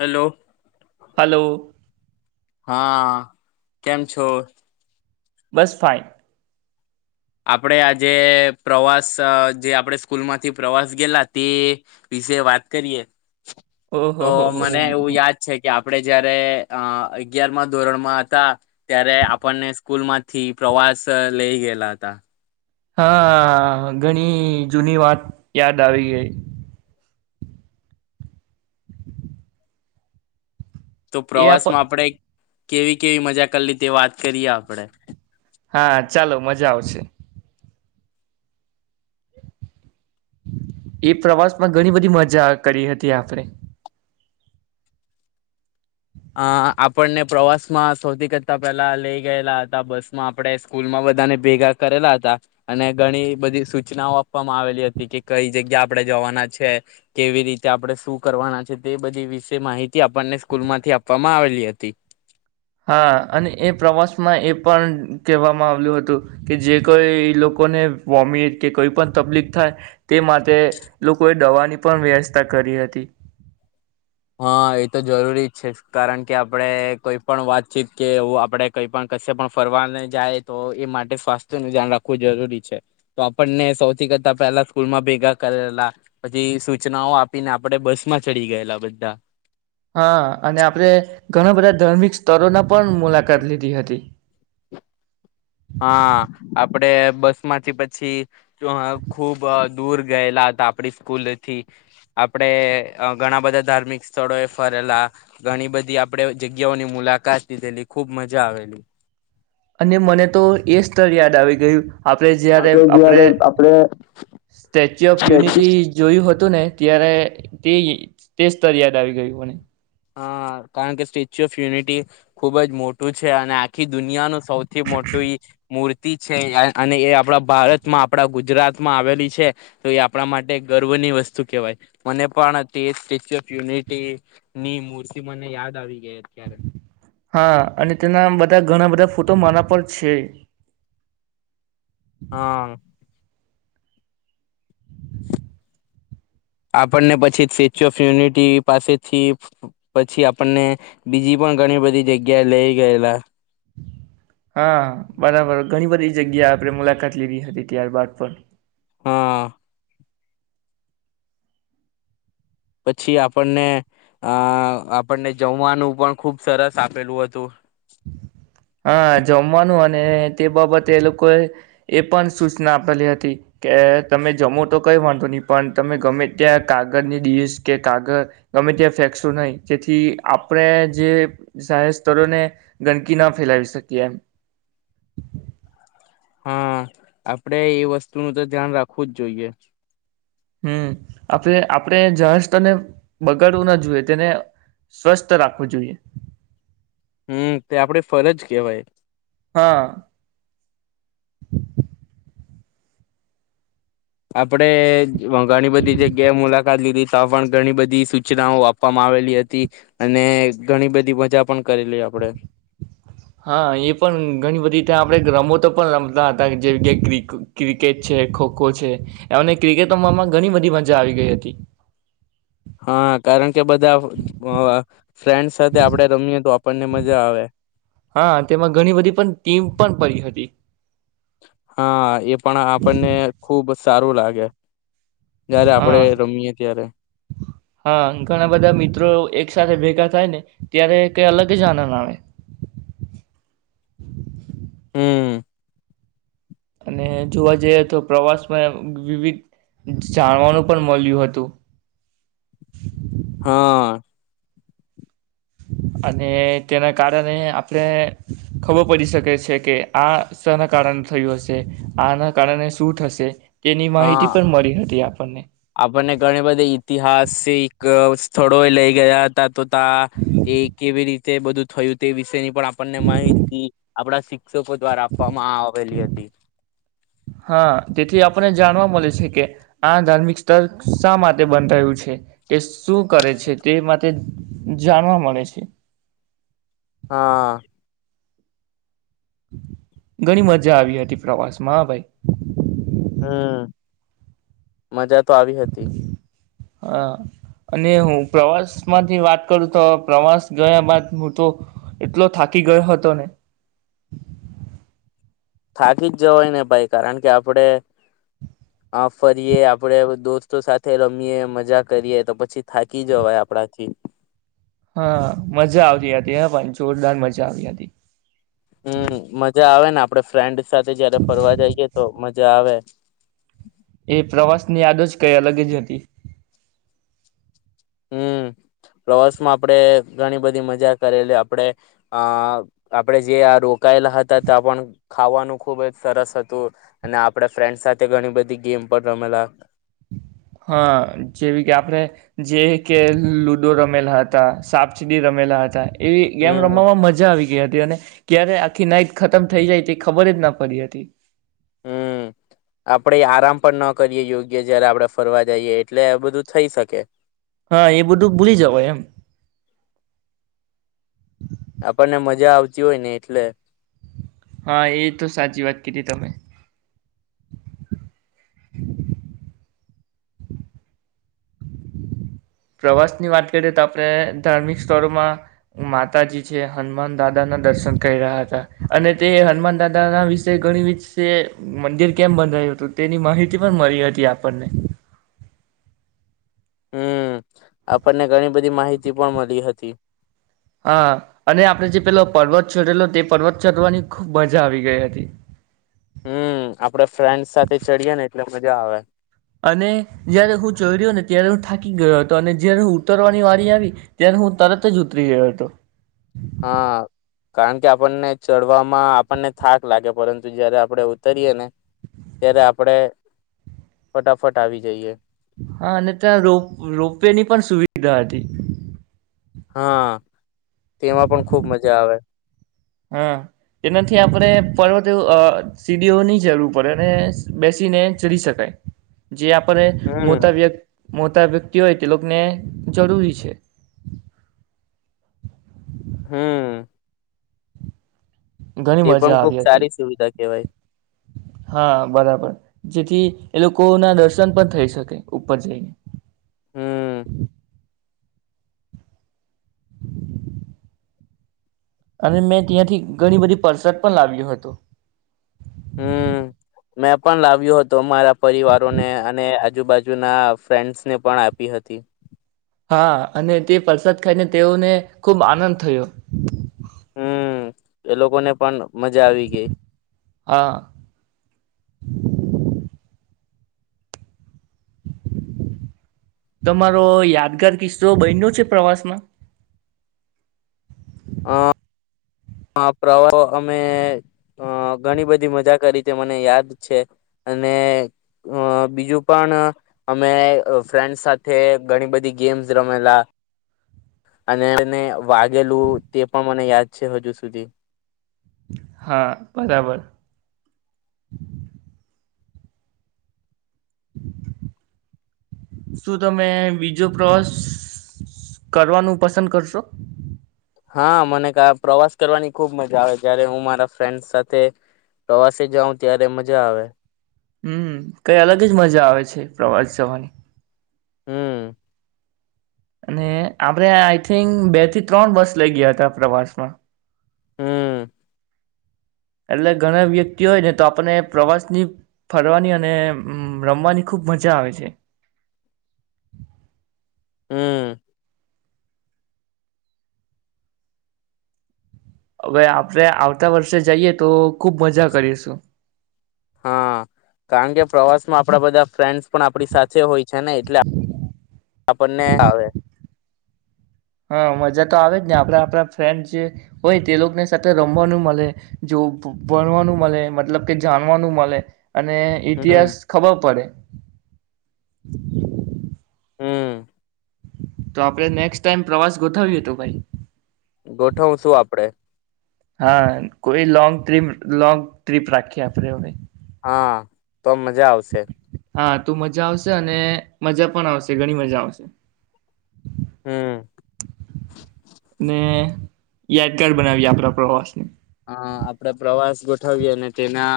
Hello hello હા કેમ છો બસ ફઇન આપણેે આજે પ્રવાસ જે આપણે સ્કૂલ માંથી પ્રવાસ ગેલા તે વિશે વાત કરીએ. ઓહો તો હો હો મને એવું યાદ છે કે આપડે જયારે અ અગિયાર મા ધોરણમાં હતા ત્યારે આપણને સ્કૂલ માંથી પ્રવાસ લઇ ગયેલા હતા. [inaudible] હા ઘણી જૂની વાત યાદ આવી ગઈ. તો એ આપ પ્રવાસ માં આપણે. કેવી કેવી મજા કરલી તે વાત કરીએ આપડે હા ચાલો મજા આવશે. એ પ્રવાસ માં ઘણી બધી મજા કરી હતી આપણે. અ આપણને પ્રવાસમાં સૌથી કરતા પહેલા લઈ ગયેલા હતા બસમાં આપણે સ્કૂલમાં બધાને ભેગા કરેલા હતા અને ઘણી બધી સૂચનાઓ આપવામાં આવેલી હતી કે કઈ જગ્યા આપણે જવાના છે કેવી રીતે આપણે શું કરવાના છે તે બધી વિશે માહિતી આપણને સ્કૂલ માંથી આપ આપવામાં આવેલી હતી. હા અને એ પ્રવાસમાં એ પણ કહેવામાં આવલ્યું હતું કે જે કોઈ લોકોને વોમિટ કે કોઈ પણ તકલીફ થાય તે માટે લોકોએ દવાની પણ વ્યવસ્થા કરી હતી હા એ તો જરૂરી જ છે કારણ કે આપડે કોઈ પણ વાતચીત કે એું આપણે કઈ પણ કશે પણ ફરવાને જાય તો એ માટે સ્વાસ્થ્ય ન ધ્યાન રાખવું જરૂરી છે તો આપણને સૌથી કરતા પહેલા સ્કૂલમાં ભેગા કરેલા પછી સૂચનાઓ આપીને આપણે બસ માં ચડી ગયેલા [inaudible] હા અને આપડે ઘણા બધા ધાર્મિક સ્થળના પણ મુલાકાત લીધી હતી. હા આપડે બસ માંથી પછી ખૂબ દૂર ગયેલા હતા આપડી સ્કૂલથી આપડે ઘણા બધા ધાર્મિક સ્થળો એ ફરેલા ઘણી બધી આપડે જગ્યાઓની મુલાકાત લીધેલી ખૂબ મજા આવેલી અને મને તો એ સ્તર યાદ આવી ગયું આપડે જયારે આપડે સ્ટેચ્યુ ઓફ યુનિટી જોયું હતું તું ને ત્યારે તે તે સ્તર યાદ આવી ગયું મને હા કારણ કે સ્ટેચ્યુ ઓફ યુનિટી ખુબ જ મોટું છે અને આખી દુનિયાનું સૌથી મોટું ઈ મૂર્તિ છે અને એ આપણા ભારતમાં આપણા ગુજરાતમાં આવેલી છે તો એ આપણા માટે ગર્વની વસ્તુ કેહેવાય મને પણ તે સ્ટેચ્યુ ઓફ યુનિટી ની મૂર્તિ મને યાદ આવી ગય અત્યારે હા અને તેના બધા ઘણા બધા ફોટો મારા પર છે હા આપણને પછી સ્ટેચ્યુ ઓફ યુનિટી પાસેથી પછી આપણને બીજી પણ ઘણી બધી જગ્યાએ લઇ ગયેલા હા બરાબર ઘણી બધી જગ્યા આપણે મુલાકાત લીધી હતી ત્યારબાદ પણ હા પછી આપણને અ આપણને જમવાનું પણ ખુબ સરસ આપેલું હતું હા જમવાનું અને એ તે બાબતે એ લોકોએ એ પણ સૂચના આપેલી હતી કે તમે જમો તો કઈ વાંધો નહી પણ તમે ગમે ત્યાં કાગળની ડીશ કે કાગળ ગમે ત્યાં ફેંકશો નહી જેથી આપણે જે જાહેર સ્થરોને ગંદકી ના ફેલાવી શકીએ એમ હા આપડે એ વસ્તુનો તો ધ્યાન રાખવું જ જોઈએ હમ આપણે આપણે જાહેર સ્થળને બગાડવું ના જોઈએ તેને સ્વસ્થ રાખવું જોઈએ હમ તે આપડે ફરજ કેહેવાય હા આપડે ઘણી બધી જગ્યાએ મુલા કાત લીધી ત્યાં પણ ઘણી બધી સૂચનાઓ આપવામાં આવેલી હતી અને ઘણી બધી મજા પણ કરેલી આપડે હા એ પણ ઘણી બધી ત્યા આપણે રમો તો પણ રમતા હતા જેવી તે ક્રિ ક્રિકેટ છે ખોખો છે એમને ક્રિકેટમાં ઘણી બધી મજા આવી ગઈ હતી હા કારણ કે બધા અ ફ્રેન્ડ સાથે આપડે રમીએ તો આપણને મજા આવે હા તેમાં ઘણી બધી પણ ટીમ પણ પડી હતી હા એ પણ આપણને ખુબ સારું લાગે જયારે આપડે હા રમીએ ત્યારે હા ઘણા બધા મિત્રો એક સાથે ભેગા થાય ને ત્યારે કે અલગ જ આનંદ આવે હમ અને જોવા જઈએ તો પ્રવાસમાં વિવિધ જાણવાનું પણ મલ્યું હતું હા અને તેના કારણે આપણે ખબર પડી શકે છે કે આ શેના કારણે થયું હશે આના કારણે શું થશે તેની માહિતી હા પણ મળી હતી આપણને આપણને ઘણી બધી ઇતિહાસ એક થોડો એ લઈ ગયા હતા તો તા એ કેવી રીતે તે બધું થયું તે વિશેની પણ આપણને માહિતી. આપણા શિક શિકષકો દ્વારા આપવામાં આવેલી હતી. આપને જાણવા મળે છે કે આ ધાર્મિક સ્થળ શા માટે બન રહ્યું છે તે શું કરે છે તે માટે જાણવા મળે છે. હા. ઘણી મજા આવી હતી પ્રવાસમાં ભાઈ. હમ મજા તો આવી હતી. હા અને હું પ્રવાસ માંથી વાત કરું તો પ્રવાસ ગયા બાદ હું તો એટલો થાકી ગયો હતો ને. થાકી જ જવાય ને ભાઈ કારણ કે આપડે આ ફરીયએ આપડે દોસ્તો સાથે રમીએ મજા કરીએ તો પછી થાકી જવાય આપણાથી. હા મજા આવતી હતી હ પણ જોરદાર મજા આવી હતી. આપ ફ્રેન્ડ સાથે જયારે ફરવા જઈએ તો મજા આવે. એ પ્રવાસ ની યાદ જ કઈ અલગે જ હતી. હમ પ્રવાસમાં આપણેે ઘણી બધી મજા કરેલી આપડે અ આપડે જે આ રોકાયેલા હતા ત્યા પણ ખાવાનું ખુબ જ સરસ હતું અને આપણે ફ્રેન્ડ સાથે ઘણી બધી ગેમ પર રમેલા. હા જેવી કે આપણે જે કે લુડો રમેલા હતા સાપચીડી રમેલા હતા. એવી ગેમ હમ રમવામાં મજા આવી ગઈ હતા. અને ક્યારે આખી નાઈટ ખતમ થઈ જાય તે ખબર જ ના પડી હતી. હમ આપડે આરામ પણ ન કરીએે યોગ્ય જયારે આપડણે ફરવા જઈએ એટલે આ બધું થઈ શકે. હા એ બધું ભૂલી જાવ એમ. આપણને મજા આવતી હોય ને એટલે. હા એ તો સાચી વાત કરી તમે. પ્રવાસની વાત કરીએ તો આપણે ધાર્મિક સ્થળોમાં માતાજી છે હનુમાન દાદાના દર્શન કરી રહા હતા અને તે હનુમાન દાદાના વિશે ઘણી વિશે મંદિર કેમ બંધયું હતું તેની માહિતી પણ મળી હતી આપણને. હમ આપણને ઘણી બધી માહિતી પણ મળી હતી. હા અને આપડણે જે પેલો પર્વત ચોડેલો તે પર્વત ચઢવાની ખૂબ મજા આવી ગઈ હતી. હમ આપડે ફ્રેન્ડસ સાથે ચડીએે ને એટલે મજા આવે. અને જય્યારે હું ચોર્યો ને ત્યારે હું થાકી ગયો હતો અને જય્યારે હું ઉતરવાની વારી આવી ત્યારે હું તરત જ ઉતરી ગયો હતો. હા કારણ કે આપણને ચડવામાં આપણને થાક લાગે પરંતુ જયારે આપણે ઉતરીએ ને ત્યારે આપડે ફટાફટ આવી જઈએ. હા અને ત્યાં રો રોપવે ની પણ સુવિધા હતી. હા તેમાં પણ ખુબ મજા આવે. હા એનાથી આપણે પર્વત સીડીઓની જરૂર પડે અને બેસીને ચડી શકાય. જે આપણે હમ મોટા વ્યક્તિ મોટા વ્યક્તિ હોય તે લોકોને જરૂરી છે. હમ્મ. ઘણી એ મજા પણ ખુક આવી હતી સારી સુવિધા કેવાય. હા બરાબર જેથી એ લોકો ના દર્શન પણ થઈ શકે ઉપર જઈને. હમ્મ. અને મેં ત્યાંથી ઘણી બધી પરસાદ પણ લાવ્યો હતું. હમ મેં પણ લાવ્યું હતું અમારા પરિવારોને અને આજુબાજુના ફ્રેન્ડસને પણ આપી હતી. હા અને તે પ્રસાદ ખાઈને તેઓને ખુબ આનંદ થયો. હમ એ લોકો ને પણ. મજા આવી ગઈ. હા [inaudible] તમારો યાદગાર કિસ્સો બન્યો છે પ્રવાસમાં? અ અ પ્રવ અમે અ ઘણી બધી મજા કરી તે મને યાદ છે. અને અ બીજું પણ અમે ફ્રેન્ડ સાથે ઘણી બધી ગેમ્સ રમેલા. અને વાગેલું તે પણ મને યાદ છે હજુ સુ સુધી હા બરાબર શું તમે બીજો પ્રવાસ કરવાનું પસંદ કરશો? હા મને ક પ્રવાસ કરવાની ખુબ મજા આવે. જયારે હું મારા ફ્રેન્ડ સાથે પ્રવાસે જાઉં ત્યારે મજા આવે. હમ કાંઈ અલગ જ મજા આવે છે પ્રવાસ જવાની હમ અને આપણે આઈ થિંક બે થી ત્રણ બસ લઇ ગયાતા પ્રવાસમાં હમ એટલે ઘણા વ્યક્તિ હોય ને તો આપણને પ્રવાસની ફરવાની અને રમવાની ખૂબ મજા આવે છે. હમ હવે આપણે આવતા વર્ષે જઈએ તો ખુબ મજા કરીશું. હા કારણ કે પ્રવાસમાં આપણા બધાં ફ્રેન્ડસ પણ આપણી સાથે હોય છે ને એટલે આપણને આવે હા મજા તો આવે જ ને આપણા આપણા ફ્રેન્ડ જે હોય તે લોકોની સાથે રમવાનું મલે, જો ભણવાનું મલે મતલબ કે જાણવાનું મલે. અને હમ ઇતિહાસ ખબર પડે [inaudible] હમ તો આપણે નેક્સ્ટ ટાઈમ પ્રવાસ ગોઠવ્યું તો ભાઈ ગોઠવશું આપણે હા કોઈ લોંગ ટ્રિમ લોંગ ટ્રીપ રાખીએ આપણે હવે હા તો મજા આવશે. હા તું મજા આવશે અને મજા પણ આવશે ઘણી મજા આવશે. હમ ને યાદગાર બનાવીએ આપણા પ્રવાસ ને હહ આપણે પ્રવાસ ગોઠવીએ અને તેના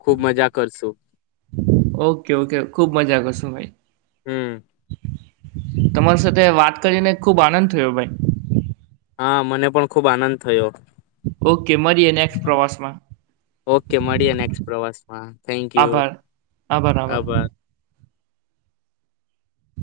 ખુબ મજા કરશું. ઓકે ઓકે ખુબ મજા કરશું ભાઈ હમ તમારી સાથે વાત કરીને ખુબ આનંદ થયો ભાઈ હા મને પણ ખુબ આનંદ થયો. ઓકે મળીએ નેક્સ્ટ પ્રવાસમાં. ઓકે મળીએ નેક્સ્ટ પ્રવાસમાં થેન્ક યુ આભાર આભાર આભાર